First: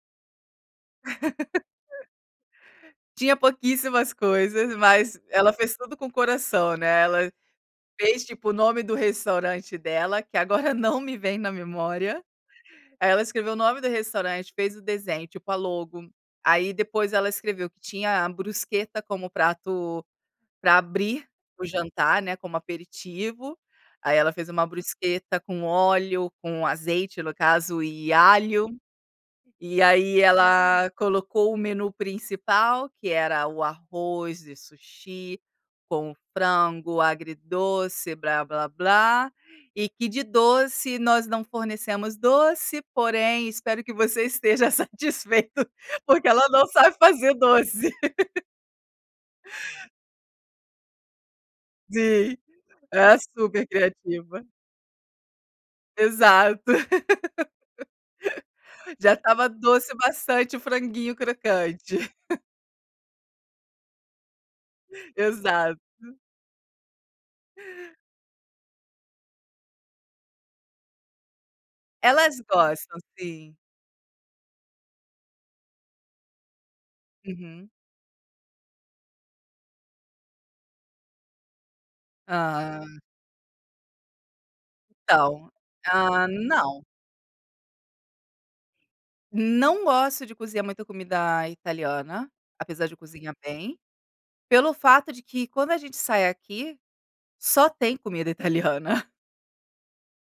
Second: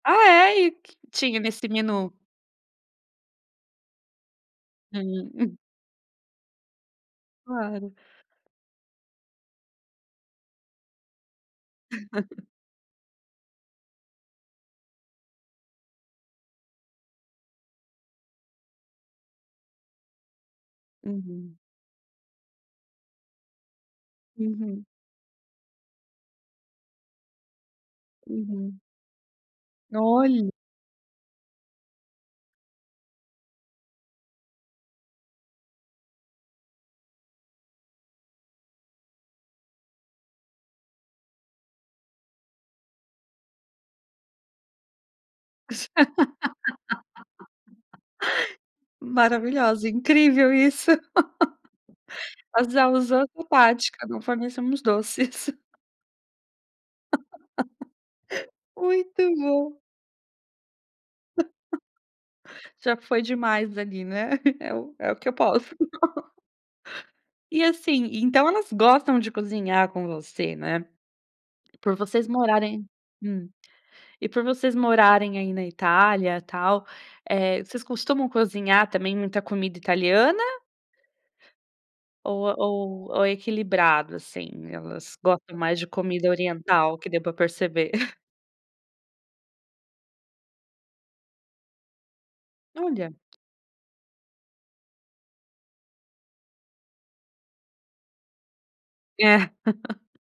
Ah, é, e o que tinha nesse menu? Tinha pouquíssimas coisas, mas ela Hum. fez tudo com o coração, né. Ela Claro. fez tipo o nome do restaurante dela, que agora não me vem na memória. Aí, ela escreveu o nome do restaurante, fez o desenho, tipo a logo. Aí depois ela escreveu que tinha a bruschetta como prato para abrir Uhum. o jantar, né, como aperitivo. Aí, ela fez uma Uhum. bruschetta com óleo, com azeite, no caso, e alho. Uhum. E aí, Olha. ela colocou o menu principal que era o arroz e sushi com frango agridoce, "blá-blá-blá" e que "de doce, nós não fornecemos doce, porém espero que você esteja satisfeito", porque ela não sabe fazer doce. Maravilhosa, incrível isso. Sim, é [unintelligible] não supercriativa. fornecemos doces. Exato. Já Muito estava bom. doce bastante o franguinho crocante. Já foi demais ali, né. É o é o que eu posso. Exato. E, assim, então elas gostam de cozinhar com você, né? Por vocês Elas morarem gostam, Hum. sim. E por vocês morarem aí na Itália, tal, eh, Uhum. vocês costumam cozinhar também muita comida italiana ou Ah. ou ou é equilibrado assim? Elas Então, gostam mais de ah, comida não. oriental, que deu para perceber. Não gosto de cozinhar muita comida italiana, apesar de eu Olha. cozinhar bem, pelo fato de que, quando a gente sai aqui, só tem comida italiana. É.